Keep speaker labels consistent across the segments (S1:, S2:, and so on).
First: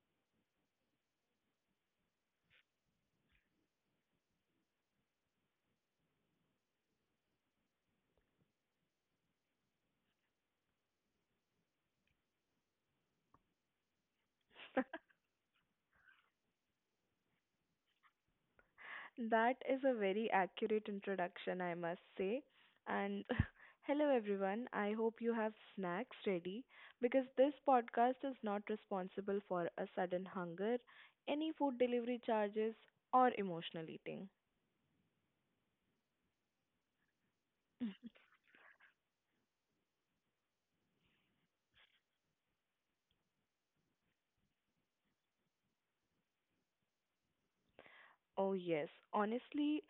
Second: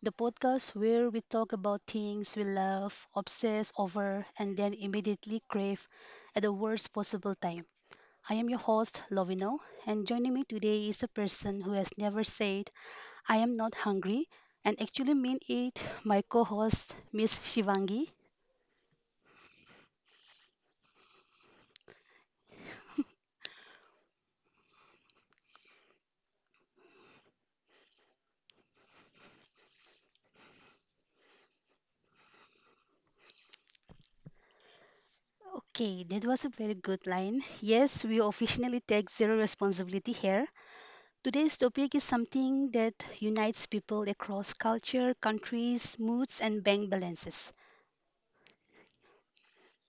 S1: The podcast where we talk about things we love, obsess over, and then immediately crave at the worst possible time. I am your host, Lovino, and joining me today is a person who has never said, I am not hungry, and actually mean it, my co host, Miss Shivangi.
S2: That is a very accurate introduction, I must say. And hello, everyone. I hope you have snacks ready because this podcast is not responsible for a sudden hunger, any food delivery charges, or emotional eating.
S1: Okay, that was a very good line. Yes, we officially take zero responsibility here. Today's topic is something that unites people across culture, countries, moods, and bank balances.
S2: Oh, yes. Honestly,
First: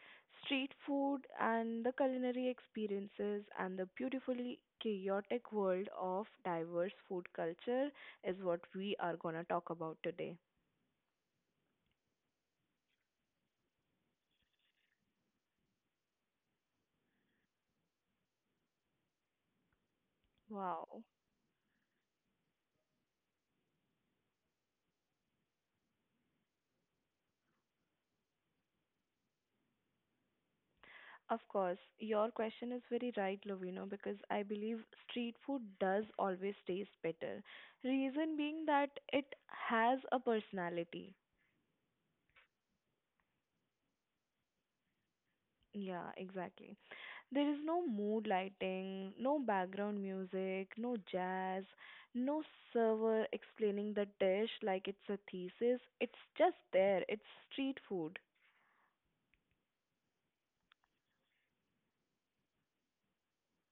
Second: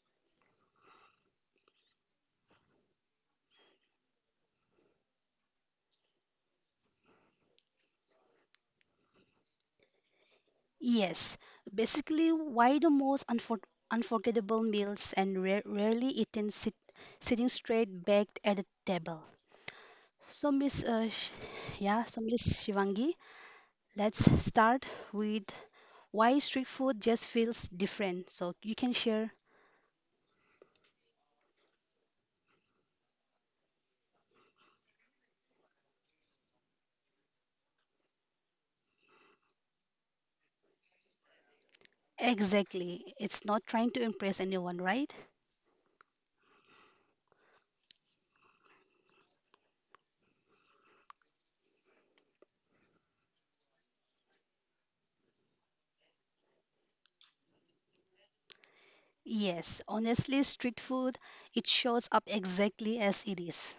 S2: street food and the culinary experiences and the beautifully chaotic world of diverse food culture is what we are going to talk about today.
S1: Yes, basically, why the most unforgettable meals and rarely eaten sitting straight back at a table. So,
S2: Wow.
S1: Miss Shivangi, let's start with why street food just feels different. So you can share
S2: Of course, your question is very right, Lovino, because I believe street food does always taste better. Reason being that it has a personality.
S1: exactly. It's not trying to impress anyone, right?
S2: Yeah, exactly. There is no mood lighting, no background music, no jazz, no server explaining the dish like it's a thesis. It's just there. It's street food.
S1: Yes, honestly, street food, it shows up exactly as it is.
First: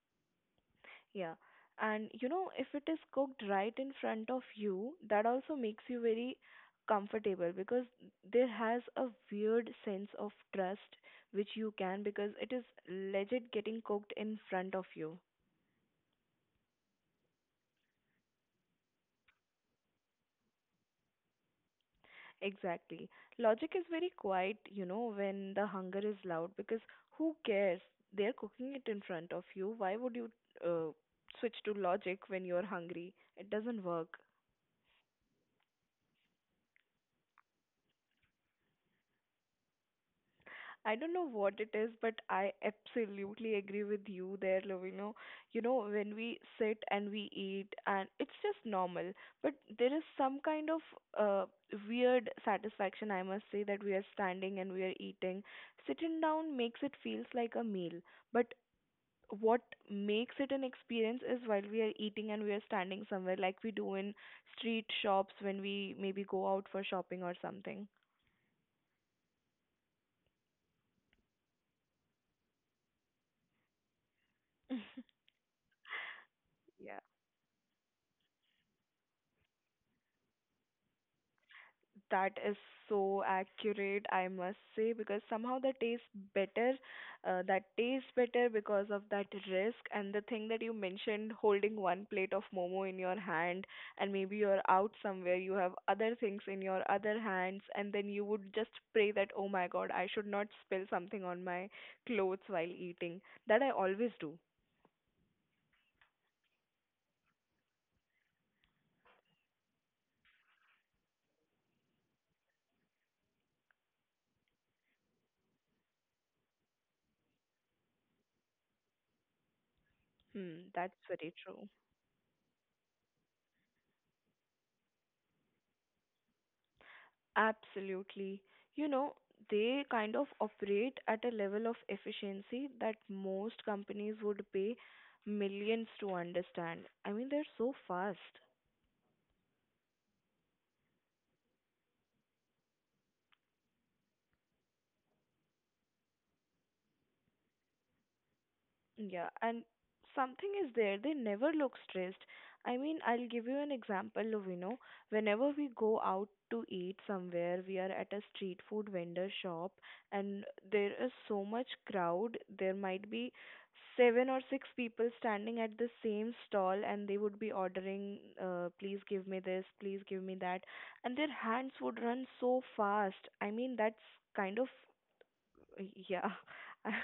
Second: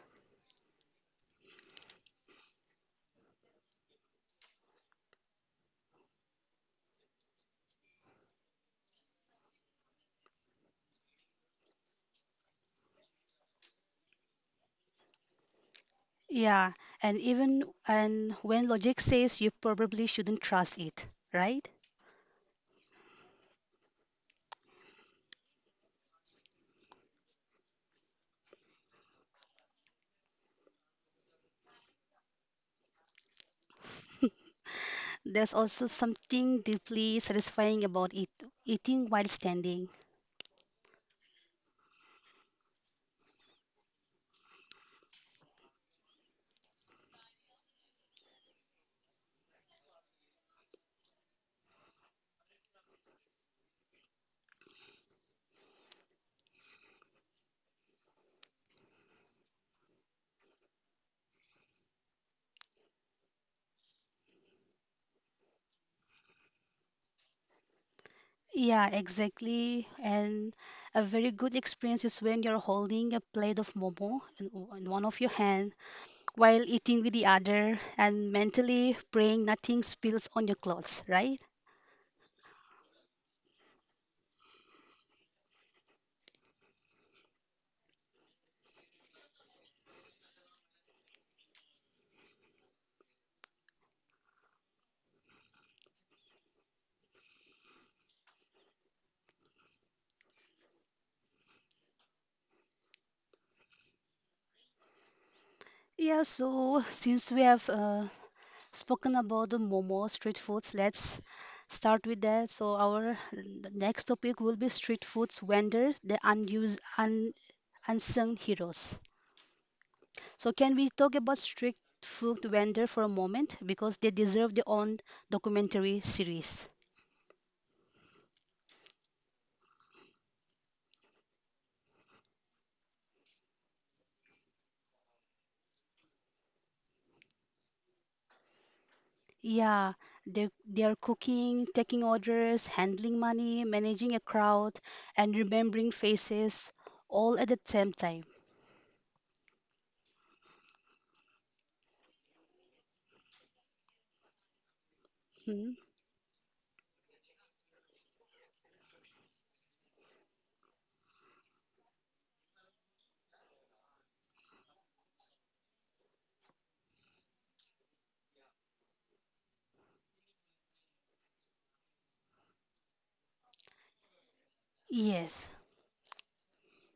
S2: Yeah. And you know, if it is cooked right in front of you, that also makes you very comfortable because there has a weird sense of trust which you can because it is legit getting cooked in front of you.
S1: Yeah, and when logic says you probably shouldn't trust it, right?
S2: Exactly. Logic is very quiet, you know, when the hunger is loud because who cares? They're cooking it in front of you. Why would you uh, switch to logic when you're hungry? It doesn't work.
S1: There's also something deeply satisfying about it, eating while standing.
S2: I don't know what it is, but I absolutely agree with you there, Lovino. You know, when we sit and we eat, and it's just normal, but there is some kind of uh, weird satisfaction, I must say, that we are standing and we are eating. Sitting down makes it feels like a meal, but what makes it an experience is while we are eating and we are standing somewhere, like we do in street shops when we maybe go out for shopping or something.
S1: Yeah, exactly. And a very good experience is when you're holding a plate of momo in, in one of your hand while eating with the other and mentally praying nothing spills on your clothes, right?
S2: That is so accurate, I must say, because somehow that tastes better. That tastes better because of that risk and the thing that you mentioned, holding one plate of momo in your hand, and maybe you're out somewhere, you have other things in your other hands, and then you would just pray that, oh my God, I should not spill something on my clothes while eating. That I always do.
S1: Yeah, so since we have spoken about the momo street foods, let's start with that. So our next topic will be street foods vendors, the unsung heroes. So
S2: Hmm,
S1: can we
S2: that's
S1: talk
S2: very
S1: about
S2: true.
S1: street food vendor for a moment because they deserve their own documentary series.
S2: Absolutely. You know, they kind of operate at a level of efficiency that most companies would pay millions to understand. I mean, they're so fast.
S1: Yeah, they are cooking, taking orders, handling money, managing a crowd, and remembering faces all at the same time.
S2: Yeah, and something is there. They never look stressed. I mean, I'll give you an example, Lovino. Whenever we
S1: Hmm?
S2: go out to eat somewhere, we are at a street food vendor shop, and there is so much crowd. There might be seven or six people standing at the same stall, and they would be ordering, please give me this, please give me that. And their hands would run so fast. I mean, that's kind of,
S1: Yes.
S2: yeah.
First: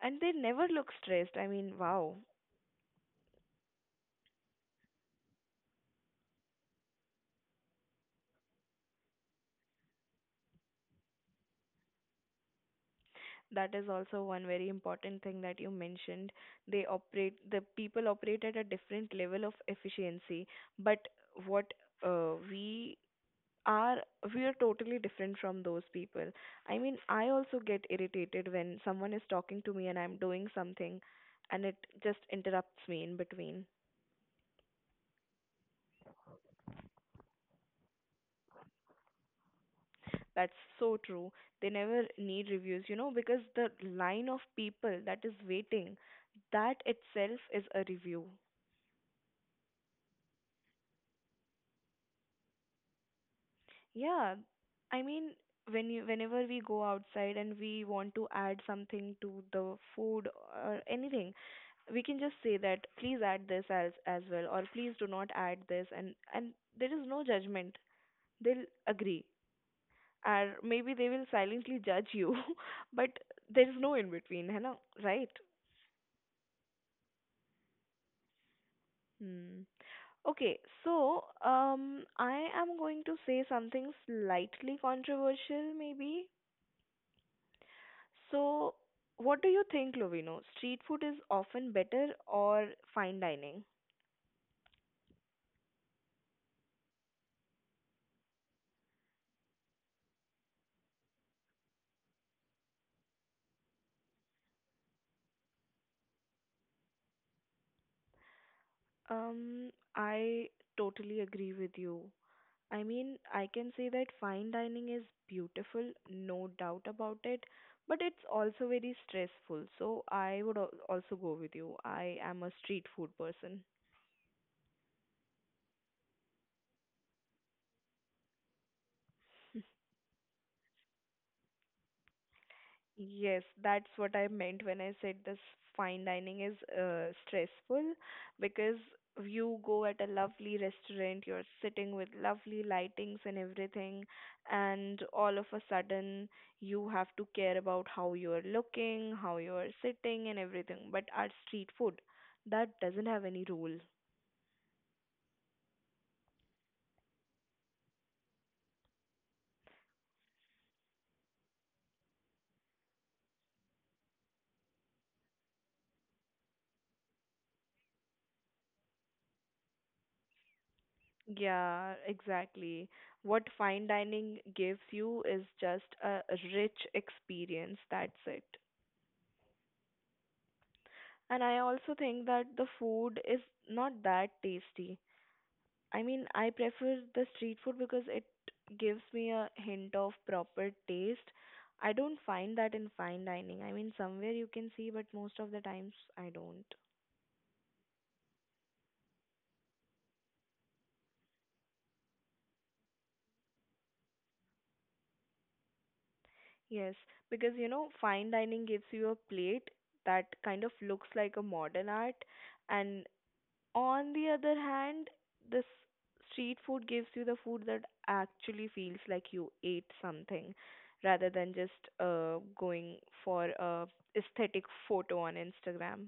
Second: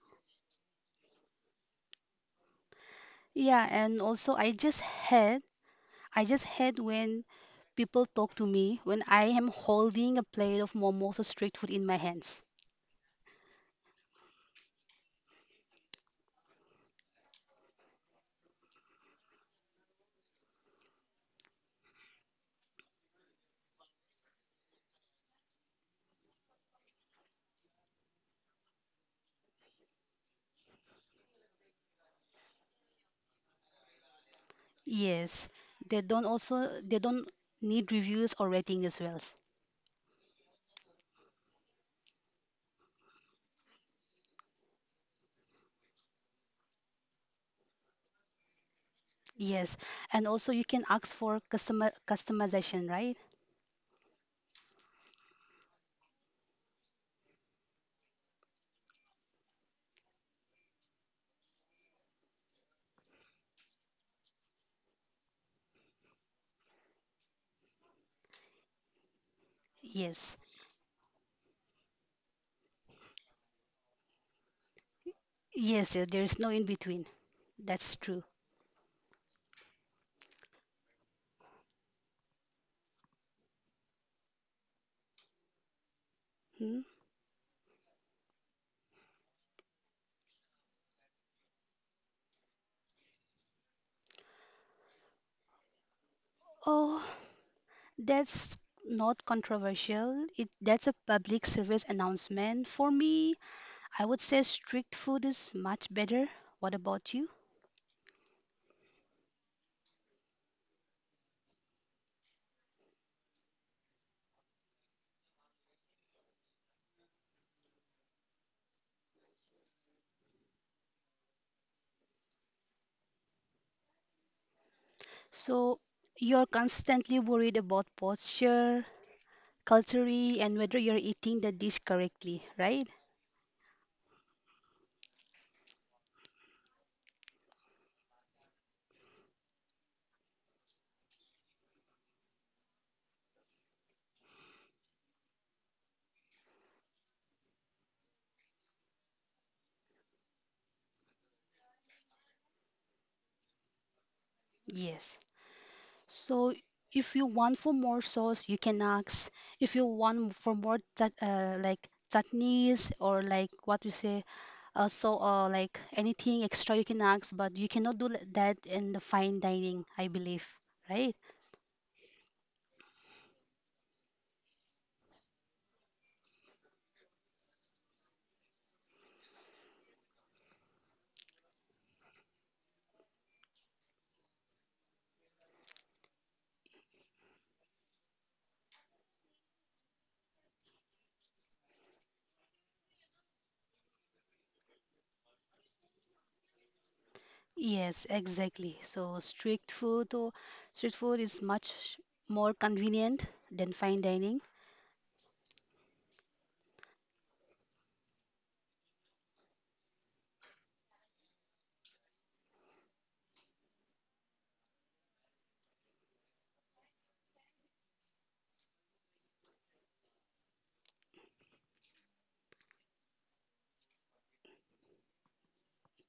S2: And they never look stressed. I mean, wow.
S1: Yeah, and also I just hate when people talk to me when I am holding a plate of momos or street food in my hands.
S2: That is also one very important thing that you mentioned. They operate, the people operate at a different level of efficiency, but what uh, we are, we are totally different from those people. I mean, I also get irritated when someone is talking to me and I'm doing something and it just interrupts me in between.
S1: Yes, they don't need reviews or rating as well.
S2: That's so true. They never need reviews, you know, because the line of people that is waiting, that itself is a review.
S1: Yes, and also you can ask for customer customization, right?
S2: Yeah, I mean, whenever we go outside and we want to add something to the food or anything, we can just say that please add this as well, or please do not add this, and there is no judgment. They'll agree,
S1: Yes,
S2: or maybe they will silently judge you, but there is no in between, है ना? Right?
S1: yes, there is no in between. That's true.
S2: Hmm. Okay, so I am going to say something slightly controversial, maybe.
S1: Hmm?
S2: So, what do you think, Lovino? Street food is often better or fine dining?
S1: Oh, that's not controversial. It That's a public service announcement. For me, I would say strict food is much better. What about you?
S2: Um, I totally agree with you. I mean, I can say that fine dining is beautiful, no doubt about it, but it's also very stressful. So, I would also go with you. I am a street food person.
S1: So you're constantly worried about posture, culture, and whether you're eating the dish correctly, right?
S2: Yes, that's what I meant when I said this fine dining is stressful because you go at a lovely restaurant, you're sitting with lovely lightings and everything, and all of a sudden you have to care about how you're looking, how you're sitting, and everything. But our street food, that doesn't have any rule.
S1: Yes. So if you want for more sauce, you can ask. If you want for more chutneys or like what you say, like anything extra you can ask, but you cannot do that in the fine dining, I believe, right?
S2: Yeah, exactly. What fine dining gives you is just a rich experience. That's it. And I also think that the food is not that tasty. I mean, I prefer the street food because it gives me a hint of proper taste. I don't find that in fine dining. I mean, somewhere you can see, but most of the times I don't.
S1: Yes, exactly. So street food is much more convenient than fine dining.
S2: Yes, because you know, fine dining gives you a plate that kind of looks like a modern art, and on the other hand, this street food gives you the food that actually feels like you ate something rather than just going for a aesthetic photo on Instagram.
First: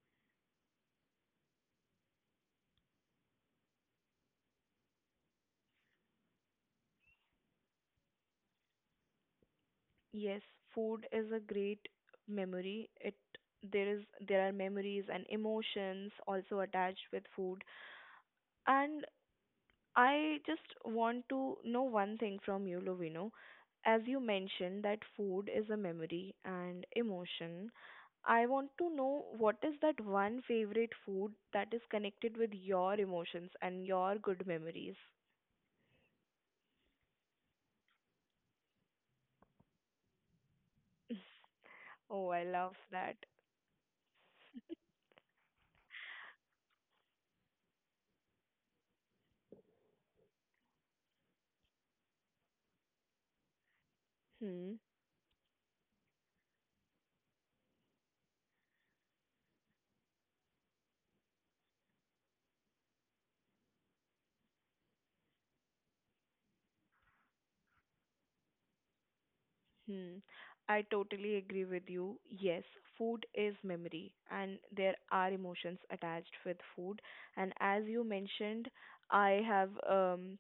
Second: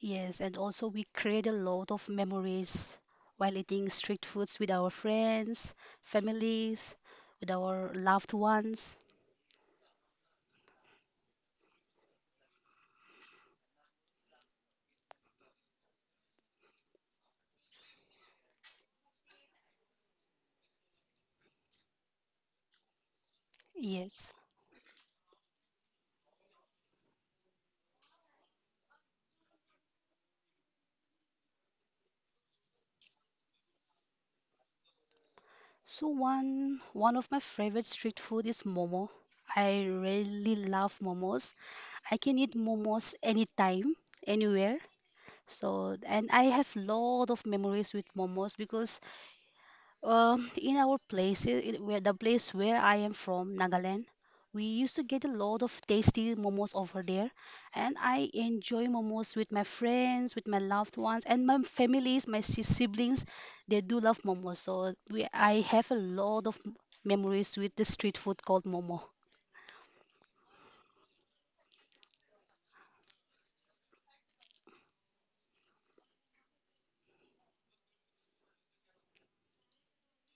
S1: Yes, and also we create a lot of memories while eating street foods with our friends, families, with our loved ones.
S2: Yes, food is a great memory. It there is there are memories and emotions also attached with food. And I just want to know one thing from you, Lovino. As you
S1: Yes.
S2: mentioned that food is a memory and emotion, I want to know what is that one favorite food that is connected with your emotions and your good memories.
S1: So one of my favorite street food is momo. I really love momos. I
S2: Oh,
S1: can
S2: I
S1: eat
S2: love
S1: momos
S2: that.
S1: anytime, anywhere. So, and I have lot of memories with momos because in our place, I- in where the place where I am from, Nagaland, we used to get a lot of tasty momos over there, and I enjoy momos with my friends, with my loved ones, and my families, my siblings. They do love momos, so we I have a lot of memories with the street food called momo.
S2: Hmm. I totally agree with you. Yes, food is memory, and there are emotions attached with food. And as you mentioned, I have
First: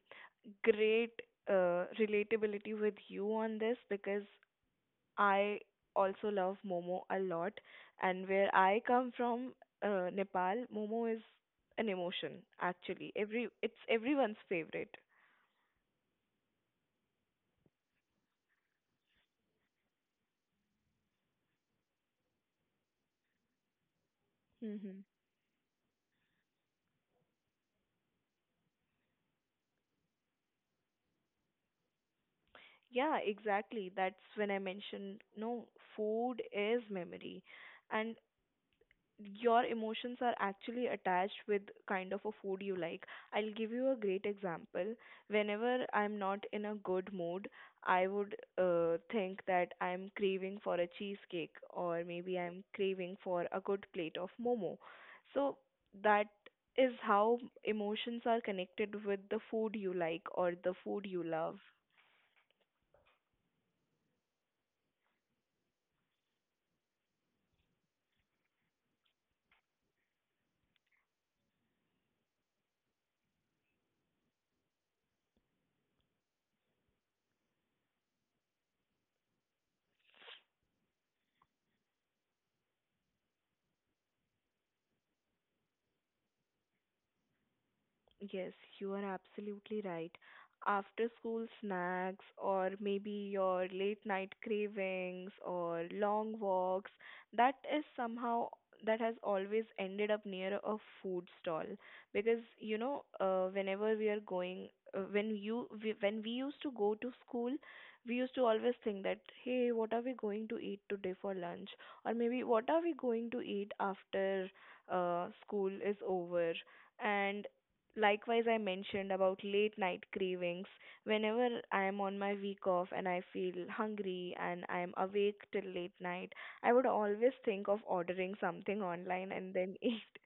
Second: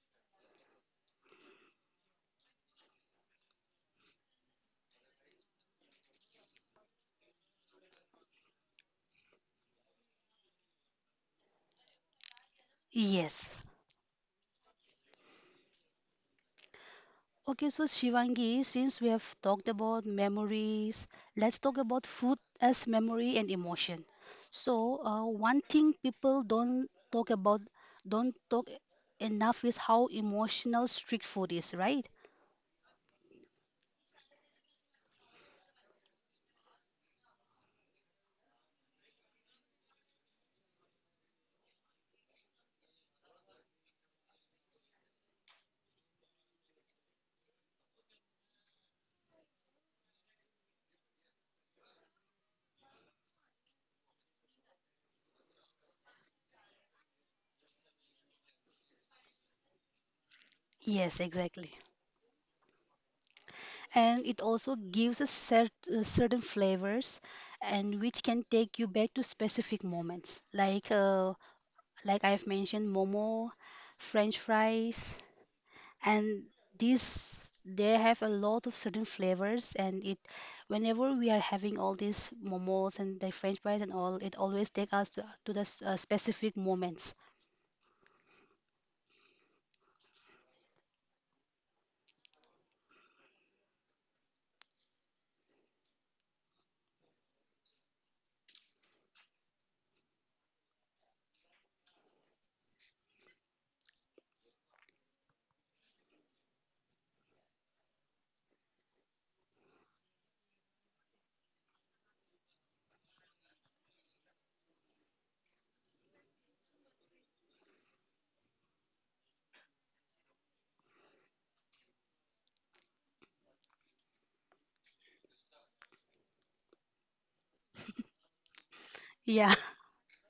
S2: great relatability with you on this because I also love momo a lot. And where I come from, Nepal, momo is an emotion, actually. Every
S1: Yes.
S2: It's everyone's favorite.
S1: Okay, so Shivangi, since we have talked about memories, let's talk about food as memory and emotion.
S2: Mm-hmm.
S1: So, one thing people don't talk about, don't talk enough is how emotional street food is, right?
S2: Yeah, exactly. That's when I mentioned no, food is memory. And your emotions are actually attached with kind of a food you like. I'll give you a great example. Whenever I'm not in a good mood, I would think that I'm craving for a cheesecake or maybe I'm craving for a good plate of momo. So that is how emotions are connected with the food you like or the food
S1: Yes,
S2: you love.
S1: exactly. And it also gives us certain flavors and which can take you back to specific moments. Like I've mentioned momo, French fries, and these they have a lot of certain flavors, and it whenever we are having all these momos and the french fries and all, it always take us to the specific moments.
S2: Yes, you are absolutely right. After school snacks, or maybe your late night cravings, or long walks, that is somehow that has always ended up near a food stall because you know whenever we are going, when we used to go to school, we used to always think that, hey, what are we going to eat today for lunch or maybe what are we going to eat after school is over. And likewise, I mentioned about late night cravings. Whenever I am on my week off and I feel hungry and I am awake till late night, I would always think of ordering something online
S1: Yeah.
S2: and then eat.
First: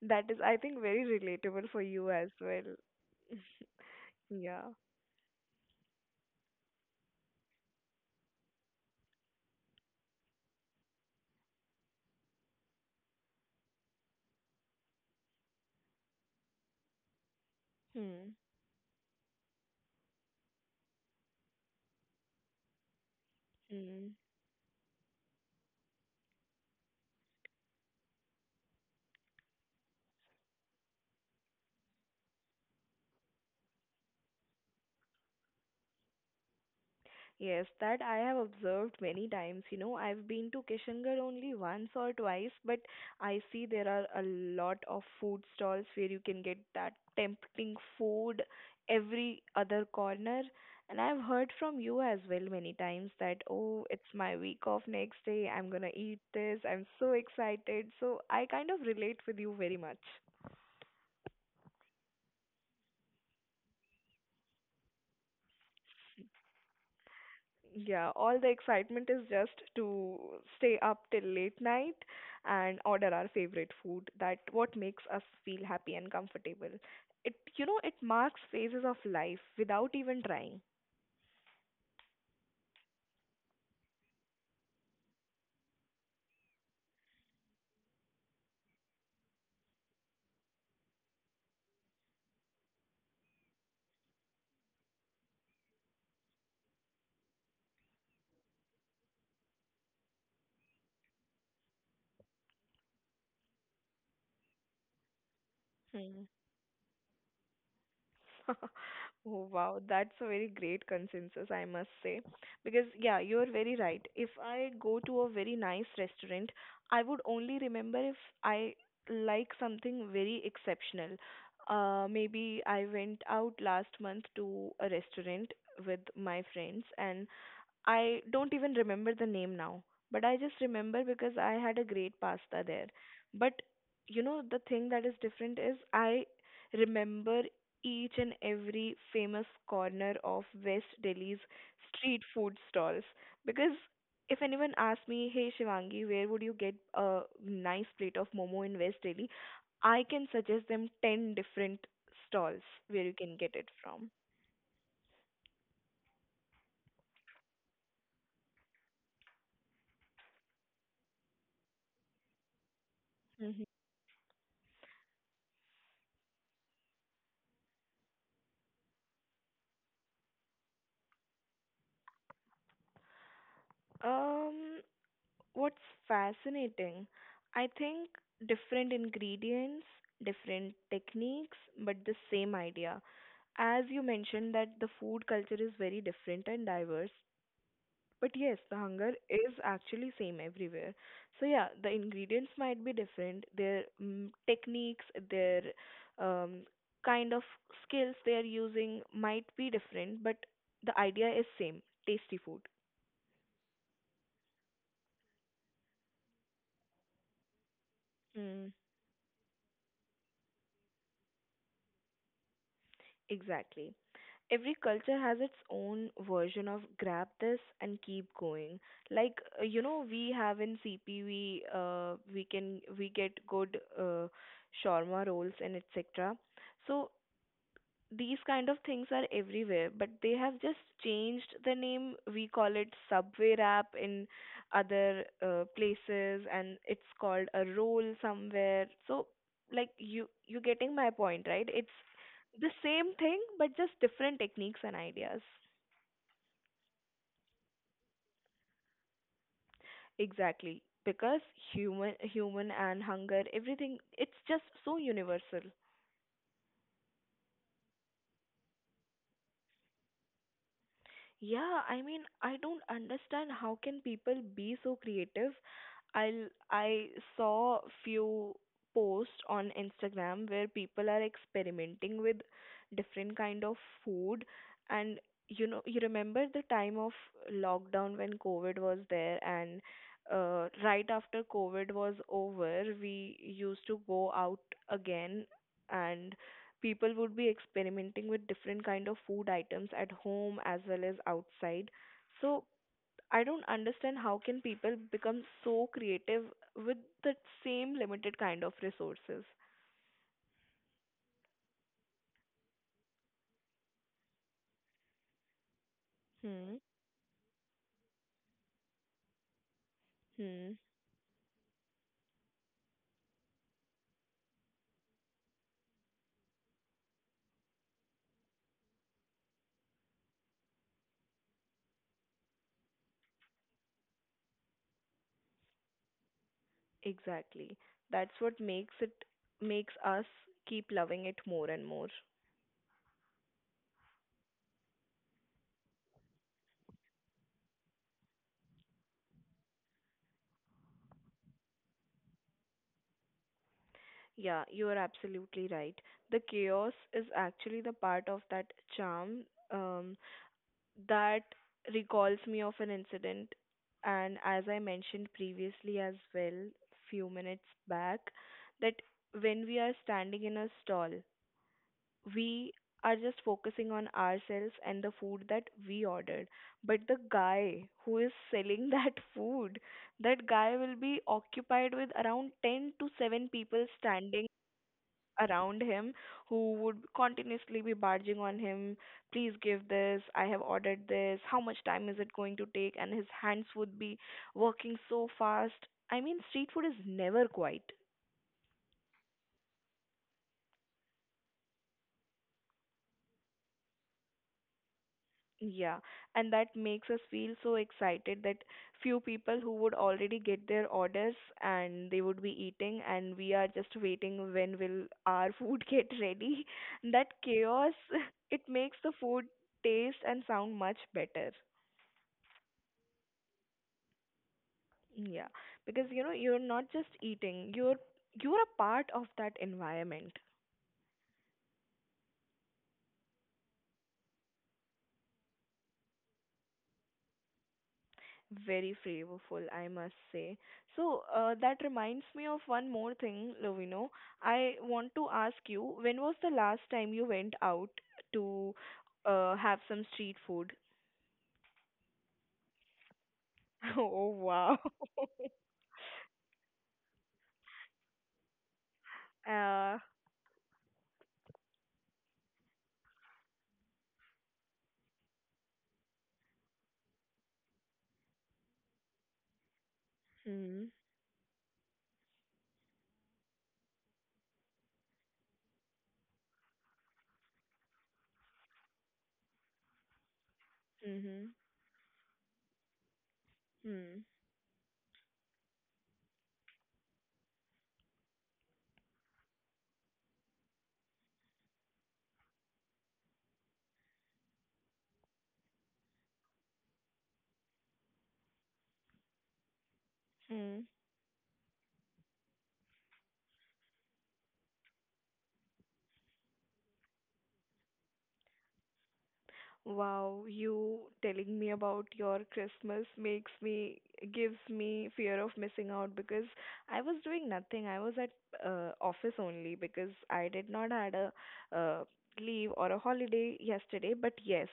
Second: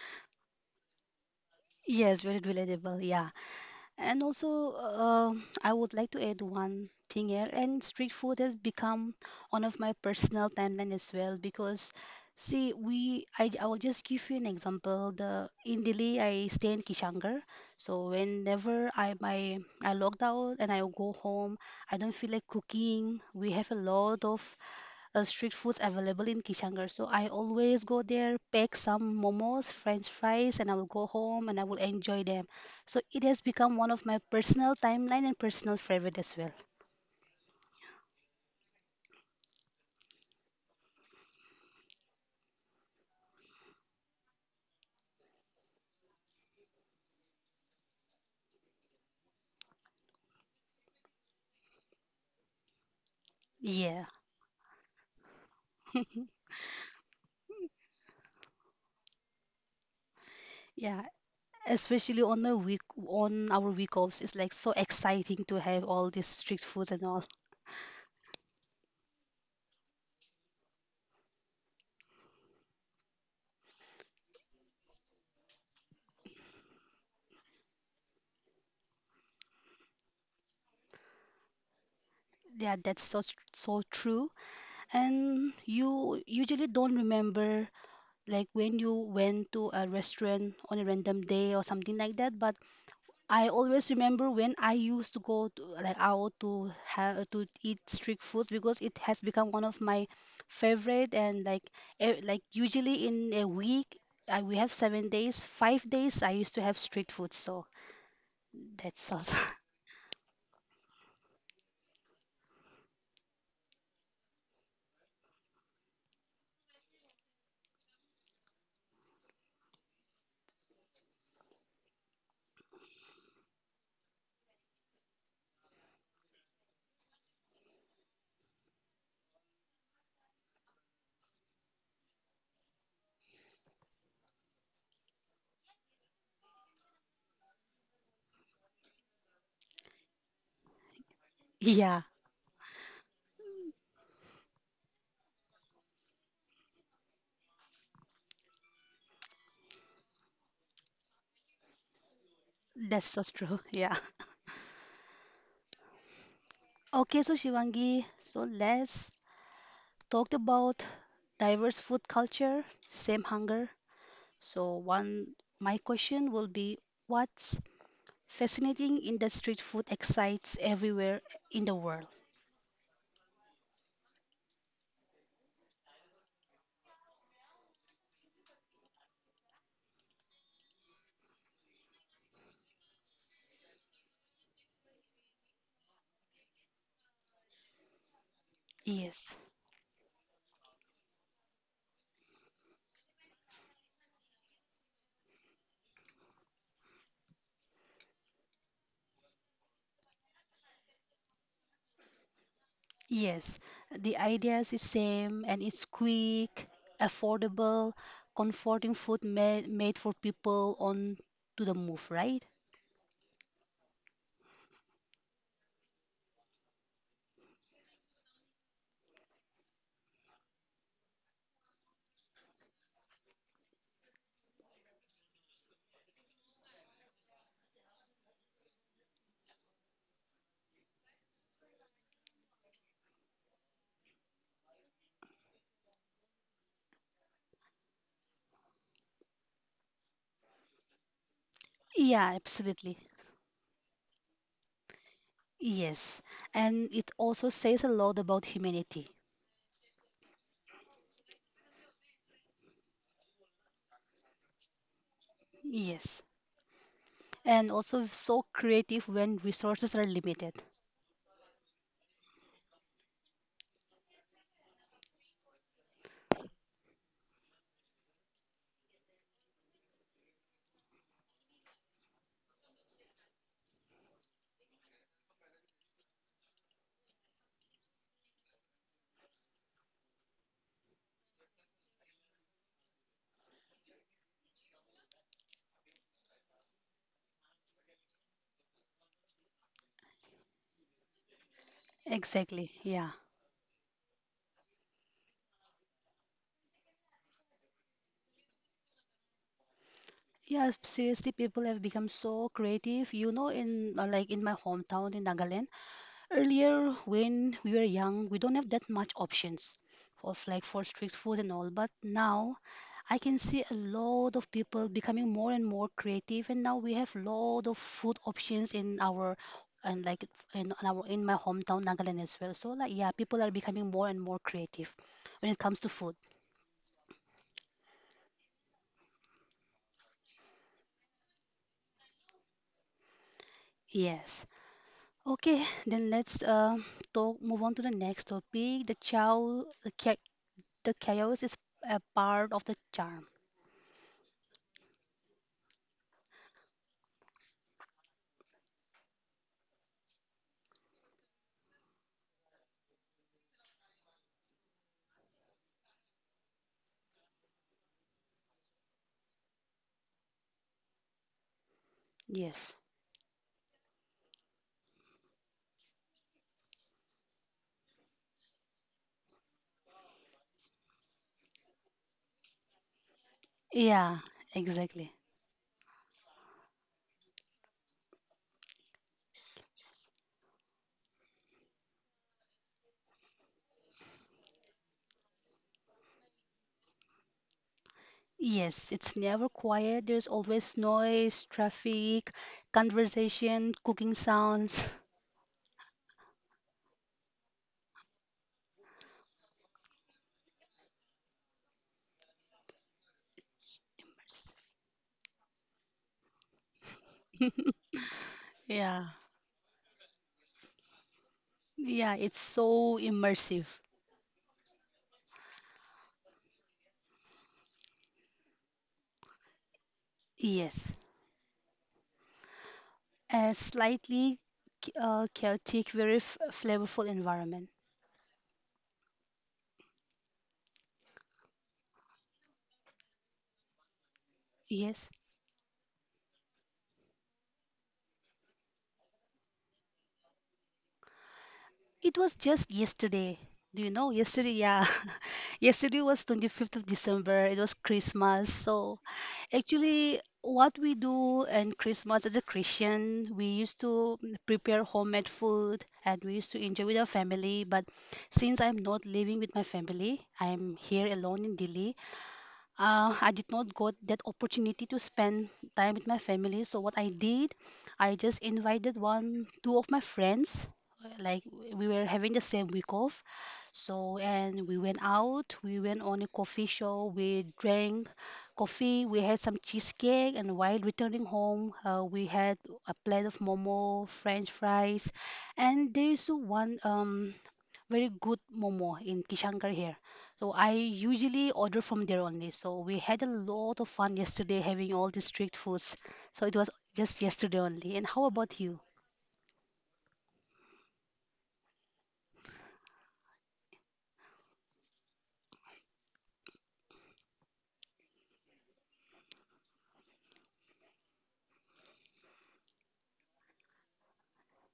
S2: That is, I think, very relatable for you
S1: Yes,
S2: as
S1: very
S2: well.
S1: relatable. Yeah. And
S2: Yeah.
S1: also, I would like to add one thing here. And street food has become one of my personal timeline as well because, see, we I will just give you an example. The in Delhi, I stay in Kishangar, so
S2: Hmm.
S1: whenever I logged out and I go home, I don't feel like cooking. We have a
S2: Hmm.
S1: lot of street foods available in Kishangarh. So I always go there, pack some momos, french fries, and I will go home and I will enjoy them. So it has become one of my personal timeline and personal favorite as well.
S2: Yes, that I have observed many times. You know, I've been to Kishangarh only once or twice, but I see there are a lot of food stalls where you can get that tempting food every other corner. And I've heard from you as well many times that, oh,
S1: Yeah.
S2: it's my week off next day, I'm gonna eat this, I'm so excited. So I kind of relate with you very much.
S1: Yeah, especially on our week offs, it's like so exciting to have all these street foods and all.
S2: Yeah, all the excitement is just to stay up till late night and order our favorite food. That what makes us feel happy and comfortable. It, you know, it marks phases of life without even trying.
S1: Yeah, that's so true. And you usually don't remember like when you went to a restaurant on a random day or something like that, but I always remember when I used to go to, like, out to have to eat street foods because it has become one of my favorite, and like like usually in a week, we have seven days, five days
S2: Hmm.
S1: I used to have street food. So that's also.
S2: Oh, wow, that's a very great consensus, I must say. Because, yeah, you're very right. If I go to a very nice restaurant, I would only remember if I like something very exceptional. Maybe I went out last month to a restaurant with my friends, and I don't even remember the name now, but I just remember because I had a great pasta there. But you know, the thing that is different is I remember each and every famous corner of West Delhi's
S1: Yeah,
S2: street food stalls because if anyone asks me, "Hey Shivangi, where would you get a nice plate of momo in West Delhi?" I can suggest them 10 different stalls where
S1: that's
S2: you
S1: so
S2: can get
S1: true.
S2: it
S1: Yeah.
S2: from.
S1: Okay, so Shivangi, so let's talk about diverse food culture, same
S2: Mhm.
S1: hunger. So one, my question will be, what's fascinating in that street food excites everywhere in the world.
S2: Um, What's fascinating, I think, different ingredients, different techniques, but the same idea. As you mentioned, that the food culture is very different and diverse. But yes, the hunger
S1: Yes,
S2: is actually same everywhere. So yeah, the ingredients might be different, their techniques, their um, kind of skills they are using might be different, but the idea is same, tasty food.
S1: yes. The ideas is same and it's quick, affordable,
S2: Hmm.
S1: comforting food made for people on to the move, right?
S2: Exactly. Every culture has its own version of grab this and keep going. Like you know, we have in CP we can we get good shawarma rolls and etc. So these kind of things are everywhere, but they have just changed the name. We call it subway wrap in other places, and it's called a roll somewhere. So, like you getting my point, right? It's
S1: Yeah,
S2: the
S1: absolutely.
S2: same thing, but just different techniques and ideas.
S1: Yes. And it also says a lot about humanity.
S2: Exactly, because human and hunger, everything, it's just so universal.
S1: Yes. And also so creative when resources are limited.
S2: Yeah, I mean, I don't understand how can people be so creative. I I saw few posts on Instagram where people are experimenting with different kind of food, and you remember the time of lockdown when COVID was there. And right after COVID was over, we used to go out again. And people would be experimenting with different kind of food items at home as well as outside. So
S1: Exactly. Yeah.
S2: I don't understand how can people become so creative with the same limited kind of resources.
S1: Yeah, seriously, people have become so creative. You know, in like in my hometown in Nagaland,
S2: Hmm.
S1: earlier when we were young, we don't have that much options of like
S2: Hmm.
S1: for street food and all. But now I can see a lot of people becoming more and more creative, and now we have lot of food options in our, and like in my hometown Nagaland as well. So like, yeah, people are becoming more and more creative when it comes to food.
S2: Exactly, that's what makes us keep loving it more and more.
S1: Yes. Okay, then let's talk. Move on to the next topic. The chaos is a part of the charm.
S2: Yeah, you are absolutely right. The chaos is actually the part of that charm. um That recalls me of an incident, and as I mentioned previously as well, few minutes back, that when we are standing in a stall, we
S1: Yes.
S2: are just focusing on ourselves and the food that we ordered. But the guy who is selling that food, that guy will be occupied with around 10 to 7 people
S1: Yeah.
S2: standing
S1: Exactly.
S2: around him, who would continuously be barging on him, please give this, I have ordered this, how much time is it going to take? And his hands would be working so fast. I mean, street food is never quiet.
S1: Yes, it's never quiet. There's always noise, traffic, conversation, cooking sounds.
S2: Yeah, and that makes us feel so excited that few people who would already get their orders and they would be eating, and we are just waiting when will our food get ready. That chaos, it makes
S1: Yeah.
S2: the food taste and sound much better.
S1: Yeah. It's so immersive.
S2: Yeah, because you're not just eating, you're a part of that environment.
S1: Yes. A slightly chaotic, very flavorful environment.
S2: Very flavorful, I must say. So that reminds me of one more thing, Lovino. I
S1: Yes.
S2: want to ask you, when was the last time you went out to have some street food?
S1: It was just yesterday. Do you know?
S2: Oh
S1: Yesterday,
S2: wow.
S1: yeah. Yesterday was 25th of December. It was Christmas. So,
S2: Uh,
S1: actually, what we do in Christmas as a Christian, we used to prepare homemade food and we used to enjoy with our family. But since I'm not living with my family, I'm
S2: hmm,
S1: here alone in Delhi. I did not got that opportunity to spend time with my family. So what I did, I just invited one, two of my friends. Like
S2: hmm,
S1: we were having the same week off, so
S2: hmm,
S1: and we went out. We went on a coffee show. We drank coffee. We had some cheesecake, and while returning home, we had a plate of momo, French fries, and there's one very good momo in Kishankar here. So I
S2: hmm.
S1: usually order from there only. So we had a lot of fun yesterday having all the street foods. So it was just yesterday only. And how about you?
S2: Wow, you telling me about your Christmas makes me gives me fear of missing out because I was doing nothing. I was at office only because I did not had a uh, leave or a holiday yesterday. But yes,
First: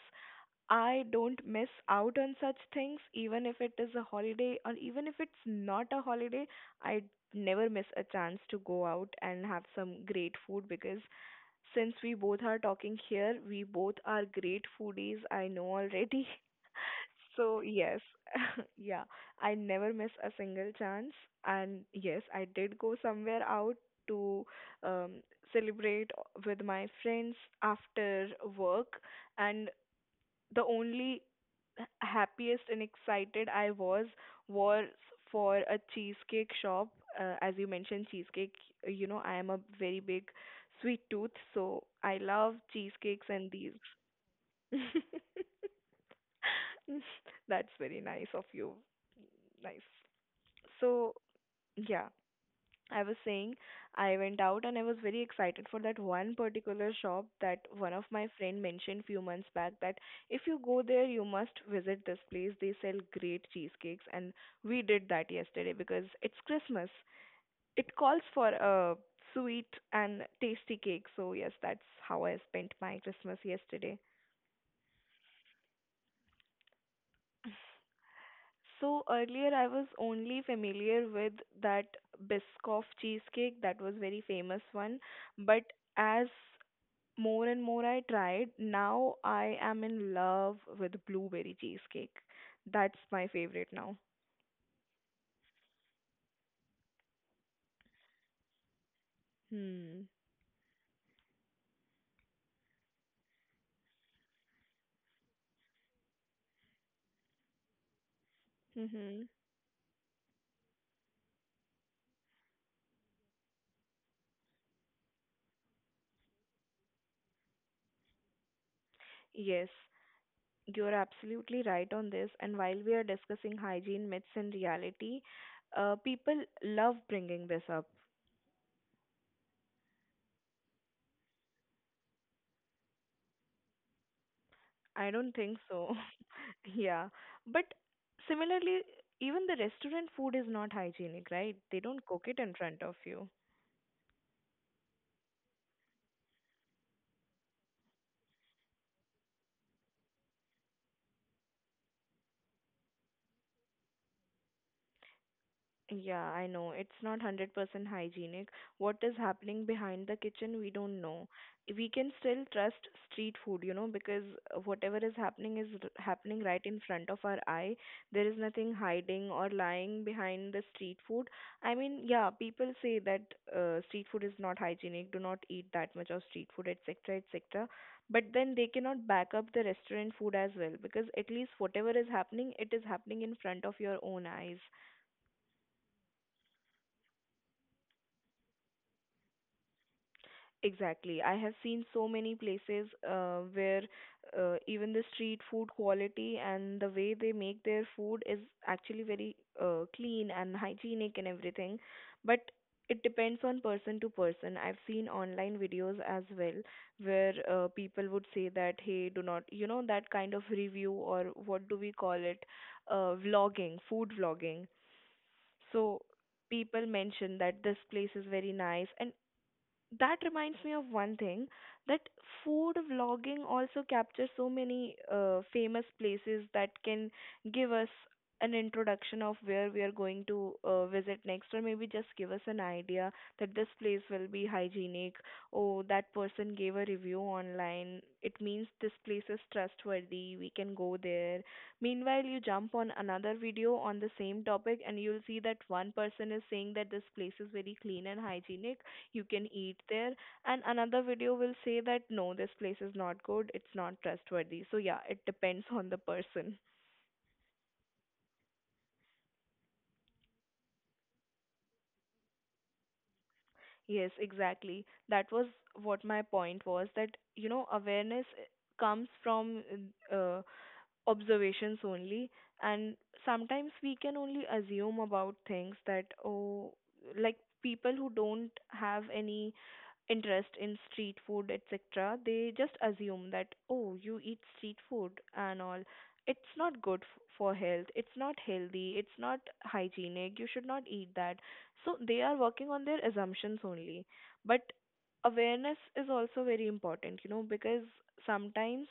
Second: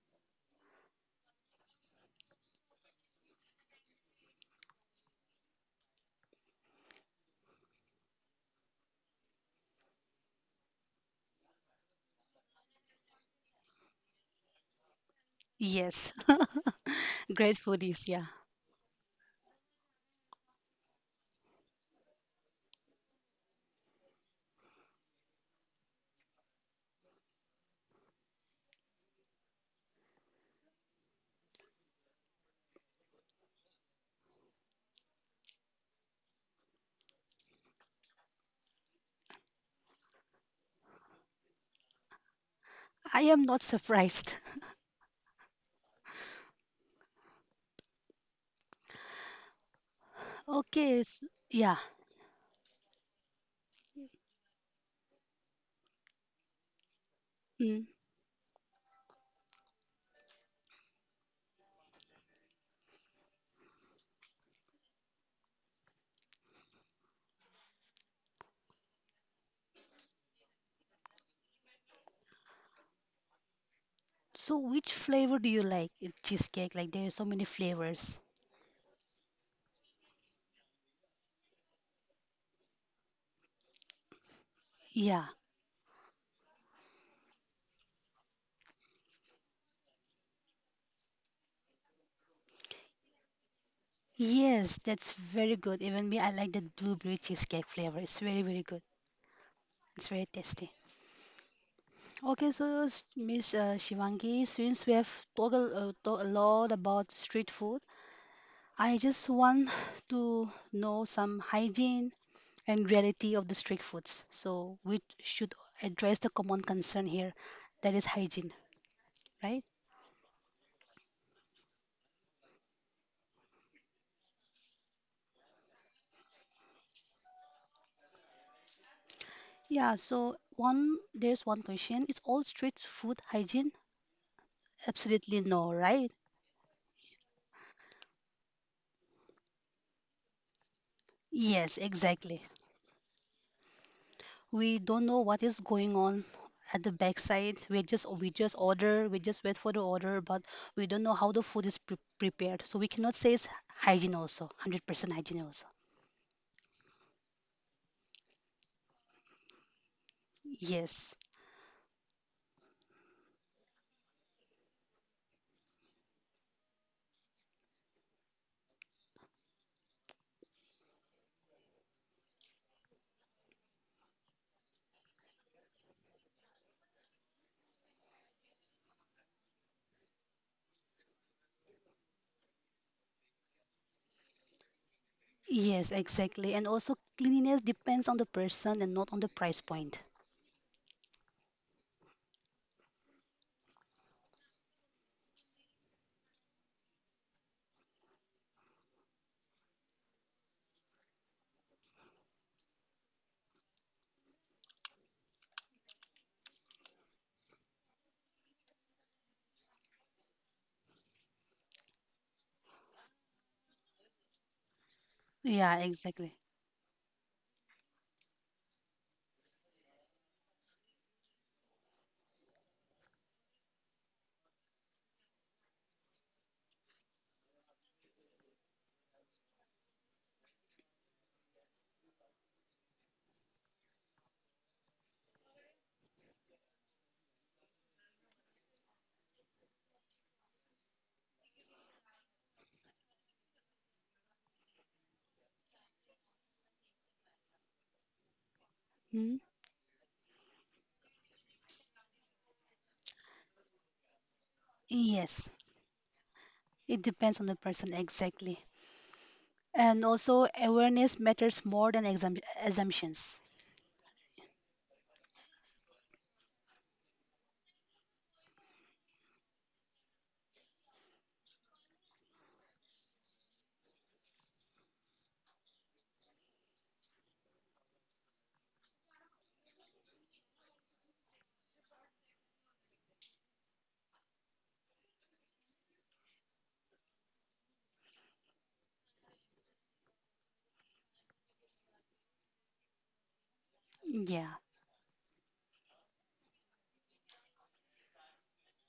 S2: I don't miss out on such things, even if it is a holiday or even if it's not a holiday, I never miss a chance to go out and have some great food because since we both are talking here, we both are great foodies, I know
S1: Yes,
S2: already.
S1: great
S2: So, yes,
S1: foodies. Yeah,
S2: yeah, I never miss a single chance. And yes, I did go somewhere out to um, celebrate with my friends after work. And the only happiest and excited I was for a cheesecake shop. As you mentioned, cheesecake, I am a very big sweet tooth, so I love cheesecakes
S1: I am
S2: and
S1: not
S2: these.
S1: surprised.
S2: That's very nice of you. Nice.
S1: Okay,
S2: So,
S1: yeah.
S2: yeah, I was saying I went out and I was very excited for that one particular shop that
S1: Mm.
S2: one of my friend mentioned few months back, that if you go there you must visit this place, they sell great cheesecakes. And we did that yesterday because it's Christmas, it calls for a sweet and tasty cake. So yes, that's how I spent my Christmas yesterday.
S1: So which flavor do you like in cheesecake? Like there are so many flavors.
S2: So earlier I was only familiar with that Biscoff cheesecake that was very famous one.
S1: Yeah.
S2: But as more and more I tried, now I am in love with blueberry cheesecake. That's my favorite now.
S1: Yes, that's very good. Even me, I like that blueberry cheesecake flavor. It's very, very good.
S2: Hmm.
S1: It's very tasty. Okay, so s- Miss Shivangi, since we have talked a lot about street food, I
S2: Mm-hmm.
S1: just want to know some hygiene and reality of the street foods. So we should address the common concern here, that is hygiene,
S2: Yes,
S1: right?
S2: you're absolutely right on this. And while we are discussing hygiene myths and reality, people love bringing this up.
S1: Yeah, so one there's one question. Is all street food hygiene?
S2: I don't
S1: Absolutely
S2: think
S1: no,
S2: so.
S1: right?
S2: Yeah. But similarly, even the restaurant food is not hygienic, right?
S1: Yes,
S2: They don't cook it
S1: exactly.
S2: in front of you.
S1: We don't know what is going on at the backside. We just order, we just wait for the order, but we don't know how the food is prepared. So we cannot say it's hygiene also, 100% hygiene also.
S2: Yeah, I know. It's not 100% hygienic. What is happening behind the kitchen, we don't
S1: Yes.
S2: know. We can still trust street food, because whatever is happening is happening right in front of our eye. There is nothing hiding or lying behind the street food. I mean, yeah, people say that street food is not hygienic, do not eat that much of street food, etc., etc. But then they cannot back up the restaurant food as well, because at least whatever is happening, it is happening in front of your own eyes.
S1: Yes, exactly. And also cleanliness depends on the person and not on the price point.
S2: Exactly. I have seen so many places where even the street food quality and the way they make their food is actually very clean and hygienic and everything. But it depends on person to person. I've seen online videos as well where people would say that, hey, do not, that kind of review or what do we call it? Vlogging, food vlogging.
S1: Yeah,
S2: So
S1: exactly.
S2: people mention that this place is very nice, and that reminds me of one thing that food vlogging also captures so many famous places that can give us an introduction of where we are going to visit next, or maybe just give us an idea that this place will be hygienic. Oh, that person gave a review online, it means this place is trustworthy, we can go there. Meanwhile, you jump on another video on the same topic and you'll see that one person is saying that this place is very clean and hygienic, you
S1: Hmm?
S2: can eat there. And another video will say that, no, this place is not good, it's not trustworthy. So yeah, it
S1: Yes,
S2: depends on the person.
S1: it depends on the person exactly. And also awareness matters more than exam assumptions.
S2: Yes, exactly, that was what my point was, that awareness comes from uh, observations only. And sometimes we can only assume about things that, oh, like people who don't have any interest in street food etc, they just assume that, oh, you eat street food and all, it's not good for health, it's not healthy, it's not hygienic, you should not eat that. So they are working on their assumptions only.
S1: Yeah.
S2: But awareness is also very important, because sometimes,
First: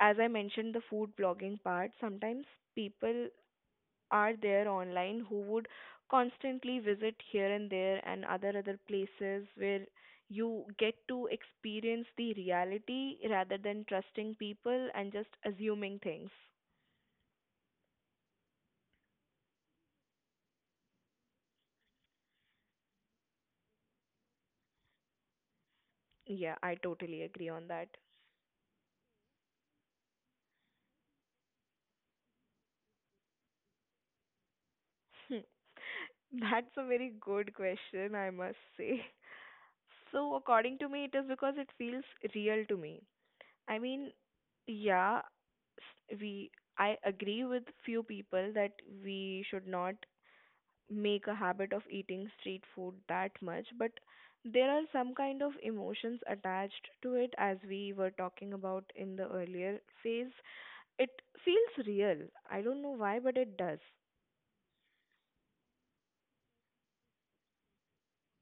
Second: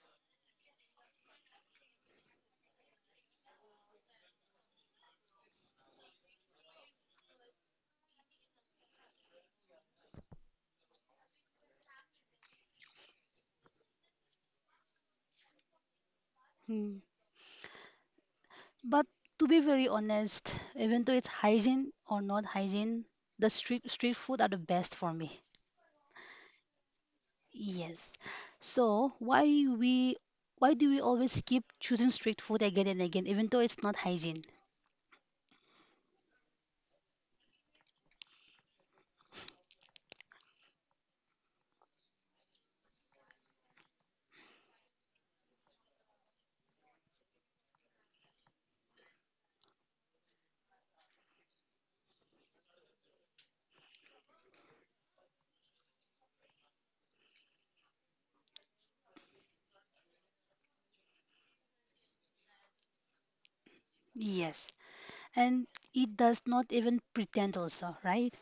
S2: as I mentioned, the food blogging part, sometimes people are there online who would constantly visit here and there and other places where you get to experience the reality rather than trusting people and just assuming things.
S1: Hmm. But to be very honest, even though it's hygiene or not hygiene, the street food are the best for me.
S2: Yeah, I totally agree on that.
S1: Yes. So why do we always keep choosing street food again and again, even though it's not hygiene?
S2: Hmm. That's a very good question, I must say. So, according to me, it is because it feels real to me. I mean, yeah, s- we I agree with few people that we should not make a habit of eating street food that much, but there are some kind of emotions attached to it as we were talking about in the earlier phase. It feels real. I don't know why, but it does.
S1: Yes. And it does not even pretend also, right?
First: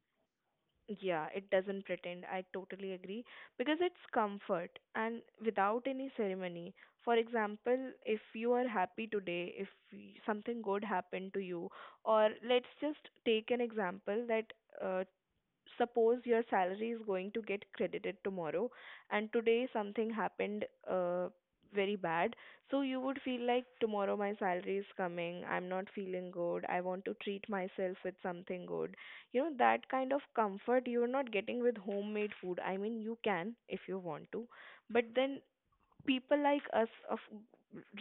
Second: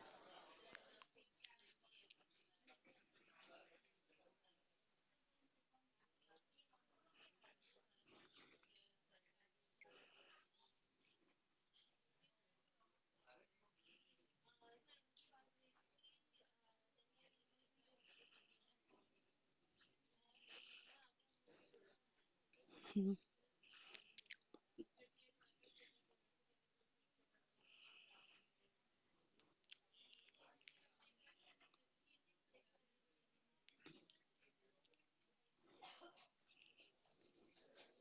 S2: Yeah, it doesn't pretend. I totally agree because it's comfort and without any ceremony. For example, if you are happy today, if something good happened to you, or let's just take an example that uh, suppose your salary is going to get credited tomorrow and today something happened very bad, so you
S1: Mhm.
S2: would feel like, tomorrow my salary is coming, I'm not feeling good, I want to treat myself with something good. That kind of comfort you're not getting with homemade food, I mean you can if you want to, but then people like us, of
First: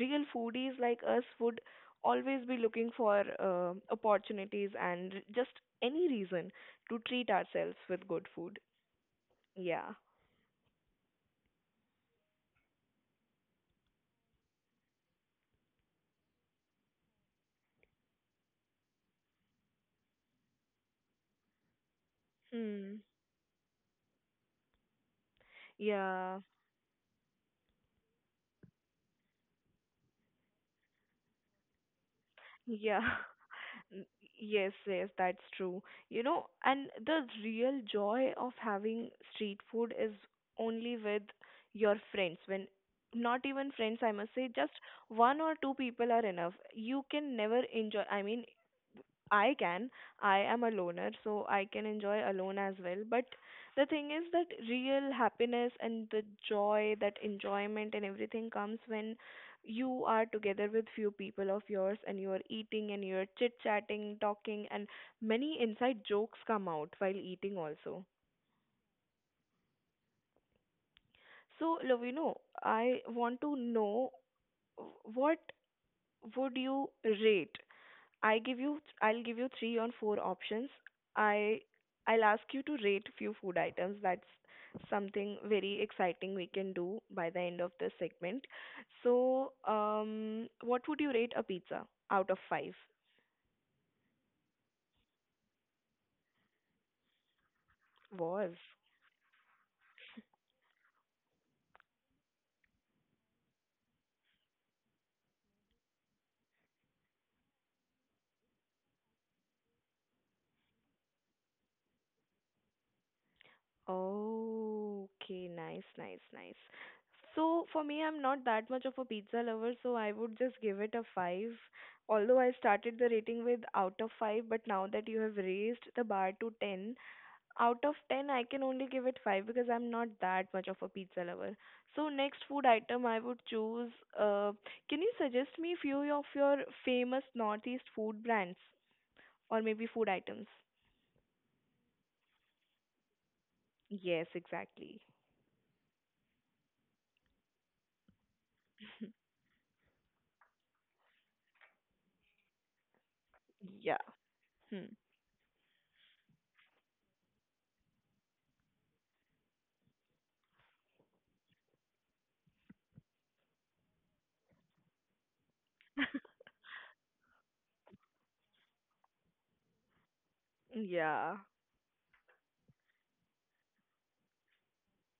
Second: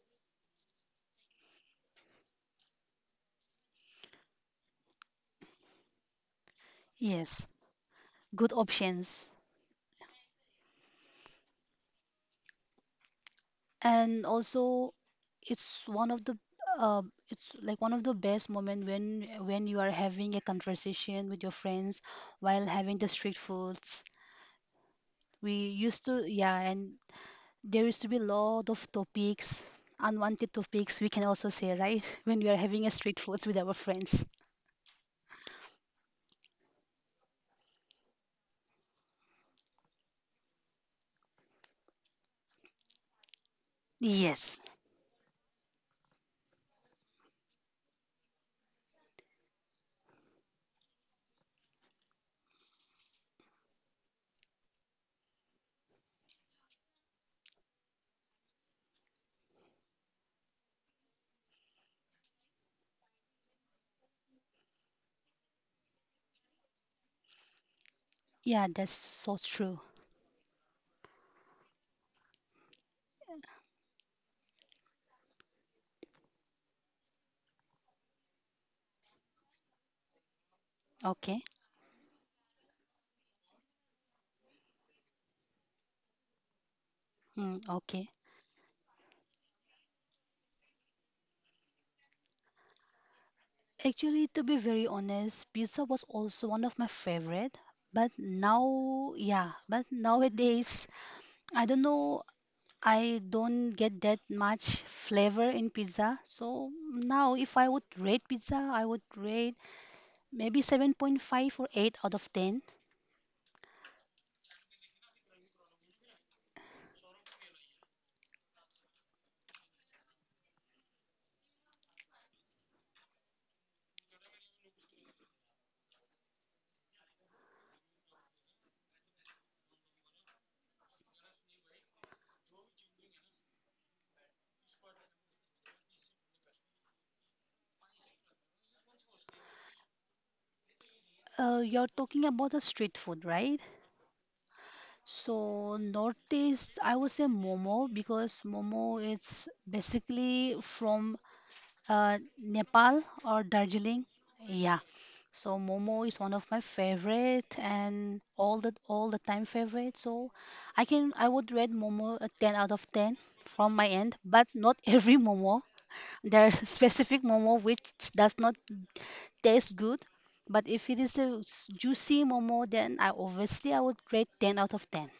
S2: real foodies like us, would always be looking for opportunities and just any reason to treat
S1: Yes.
S2: ourselves with good
S1: Good
S2: food.
S1: options.
S2: Yeah.
S1: And also, it's one of the uh, it's like one of the best moment when you are having a conversation with your friends while having
S2: Hmm.
S1: the street foods. We used to,
S2: Yeah.
S1: yeah, and there used to be a lot of topics, unwanted topics we can also say, right? When we are having a
S2: Yeah.
S1: street foods with our
S2: N-
S1: friends.
S2: Yes, yes, that's true. And the real joy of having street food is only with your friends. When not even friends, I must say,
S1: Yes.
S2: just one or two people are enough. You can never enjoy, I mean, I can. I am a loner, so I can enjoy alone as well. But the thing is that real happiness and the joy, that enjoyment and everything comes when you are together with few people of yours and you are eating and you're chit chatting, talking, and many inside jokes come out while eating also.
S1: Yeah, that's so true.
S2: So, Lovino, I want to know, uh, what would you rate, I'll give you three or four options.
S1: Okay.
S2: I I'll ask you to rate few food items. That's something very exciting we can do by the end
S1: Mm,
S2: of this
S1: okay.
S2: segment. So, what would you rate a pizza out of 5?
S1: Actually, to be very honest, pizza was also one of my favorite. But
S2: Was.
S1: now, yeah, but nowadays, I don't know, I don't get that much flavor in pizza. So now, if I would rate pizza, I would rate maybe 7.5 or 8 out of 10.
S2: Oh, okay, nice, nice, nice. So for me, I'm not that much of a pizza lover, so I would just give it a five. Although I started the rating with out of five, but now that you have raised the bar to 10, out of 10, I can only give it 5 because I'm not that much of a pizza lover. So next food item I would choose, uh, can you suggest me few of your famous Northeast food brands or maybe food items?
S1: You're talking about the street food, right?
S2: Yes, exactly.
S1: So northeast, I would say momo because momo is basically from Nepal or
S2: Yeah.
S1: Darjeeling. Yeah,
S2: Hmm.
S1: so Momo is one of my favorite and all the time favorite. So I would rate Momo a 10 out of 10 from my end, but not every Momo. There's specific Momo which does not taste good, but if it is a
S2: Yeah,
S1: juicy Momo, then I would rate 10 out of 10.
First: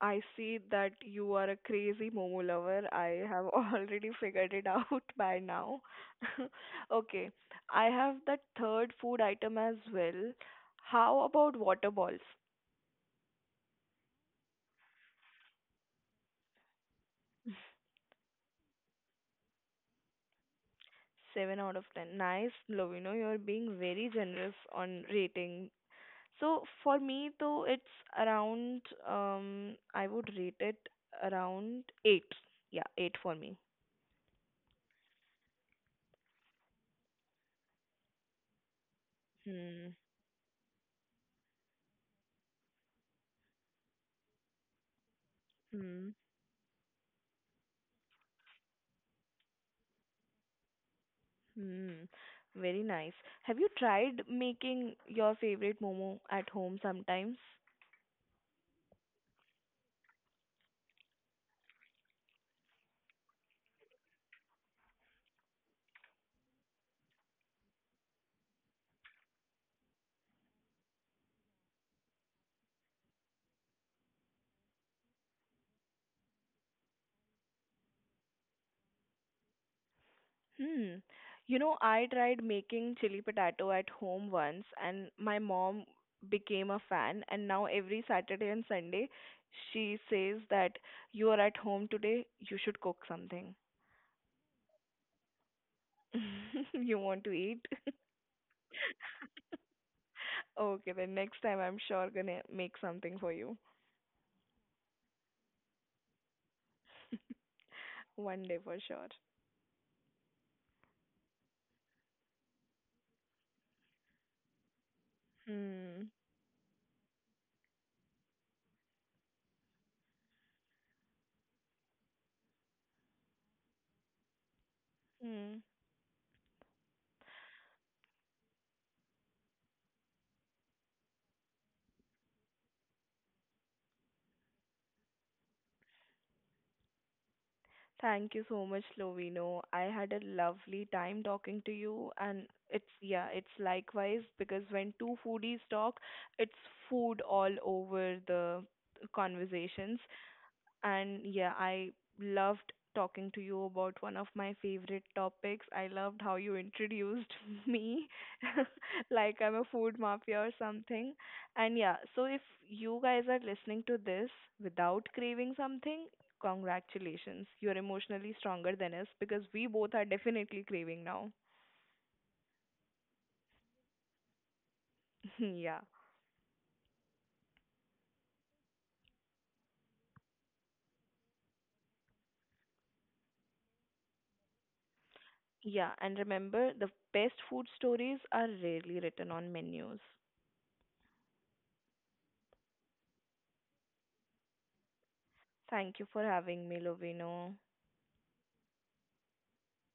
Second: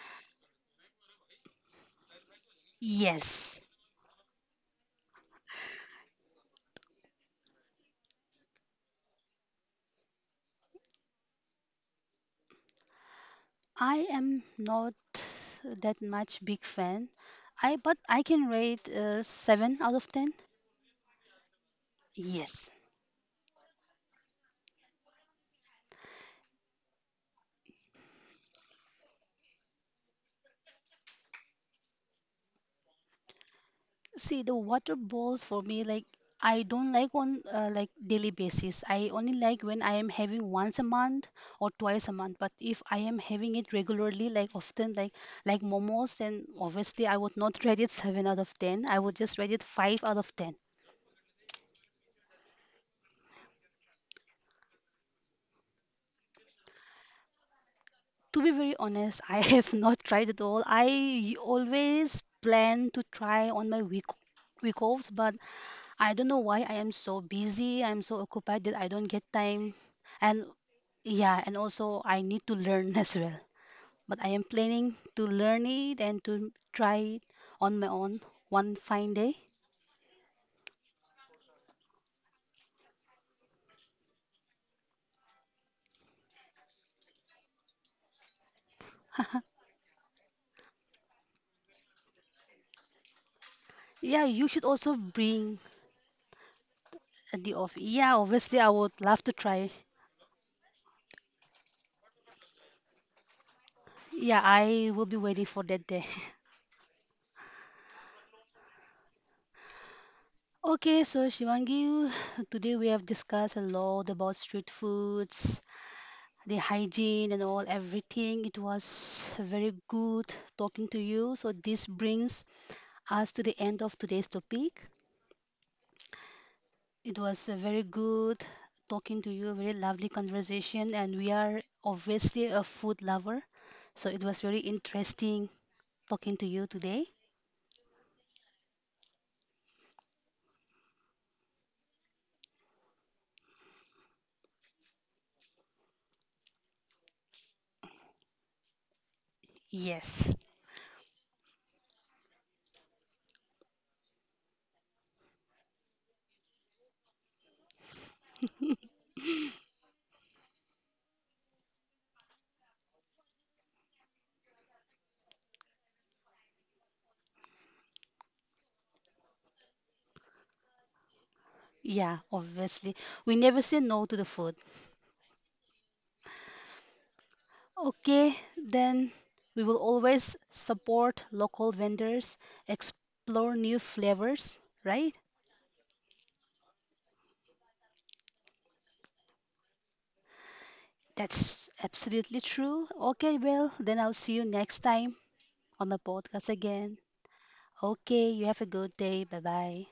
S2: I see that you are a crazy momo lover. I have
S1: Yes,
S2: already figured it out by now. Okay, I have the third food item as well. How about water balls?
S1: I am not that much big fan. I can rate 7 out of 10.
S2: 7 out of 10. Nice,
S1: Yes.
S2: Lovino. You're being very generous on rating. So for me, though, it's around. I would rate it around 8. Yeah, 8 for me.
S1: See, the water balls for me, like I don't like on like daily basis. I only like when I
S2: Hmm.
S1: am having once a month or twice a month. But if I am having it regularly, like often, like
S2: Hmm.
S1: momos, then obviously I would not rate it seven out of ten. I would just rate it five out of ten.
S2: Hmm. Very nice. Have you tried making your favorite momo at home sometimes?
S1: To be very honest, I have not tried it all. I always plan to try on my week offs, but I don't know why I am so busy. I'm so occupied that I don't get time and. Yeah, and also I need to learn as well. But I am planning to learn it and to try it on my own one fine day.
S2: Hmm. I tried making chili potato at home once, and my mom became a fan. And now every Saturday and Sunday, she says that you are at home today, you should cook something.
S1: Yeah, you should also bring
S2: You want to
S1: at the
S2: eat?
S1: off. Yeah, obviously I would love to try.
S2: Okay, then next time I'm sure gonna make something for you.
S1: Yeah, I will be waiting for that day.
S2: One day for sure.
S1: Okay, so Shivangi, today we have discussed a lot about street foods,
S2: Hmm.
S1: the hygiene and all everything. It was very good talking to you. So this brings us to the end of today's topic.
S2: Hmm.
S1: It was a very good talking to you, very lovely conversation, and we are obviously a food lover, so it was very interesting talking to you today.
S2: Thank you so much, Lovino. I had a lovely time talking to you, and it's likewise because when two foodies talk, it's food all over the conversations.
S1: Yes,
S2: And yeah, I loved talking to you about one of my favorite topics. I loved how you introduced me like I'm a food mafia or something. And yeah, so if you guys are listening to this without craving something, congratulations. You're emotionally stronger than us because we both are definitely craving now.
S1: yeah, obviously. We never say no to the food.
S2: Yeah.
S1: Okay, then we will always support local vendors, explore new flavors, right?
S2: Yeah, and remember, the best food stories are rarely written on menus.
S1: That's absolutely true. Okay, well, then I'll see you next time on the
S2: Thank you for
S1: podcast
S2: having me,
S1: again.
S2: Lovino.
S1: Okay, you have a good day. Bye bye.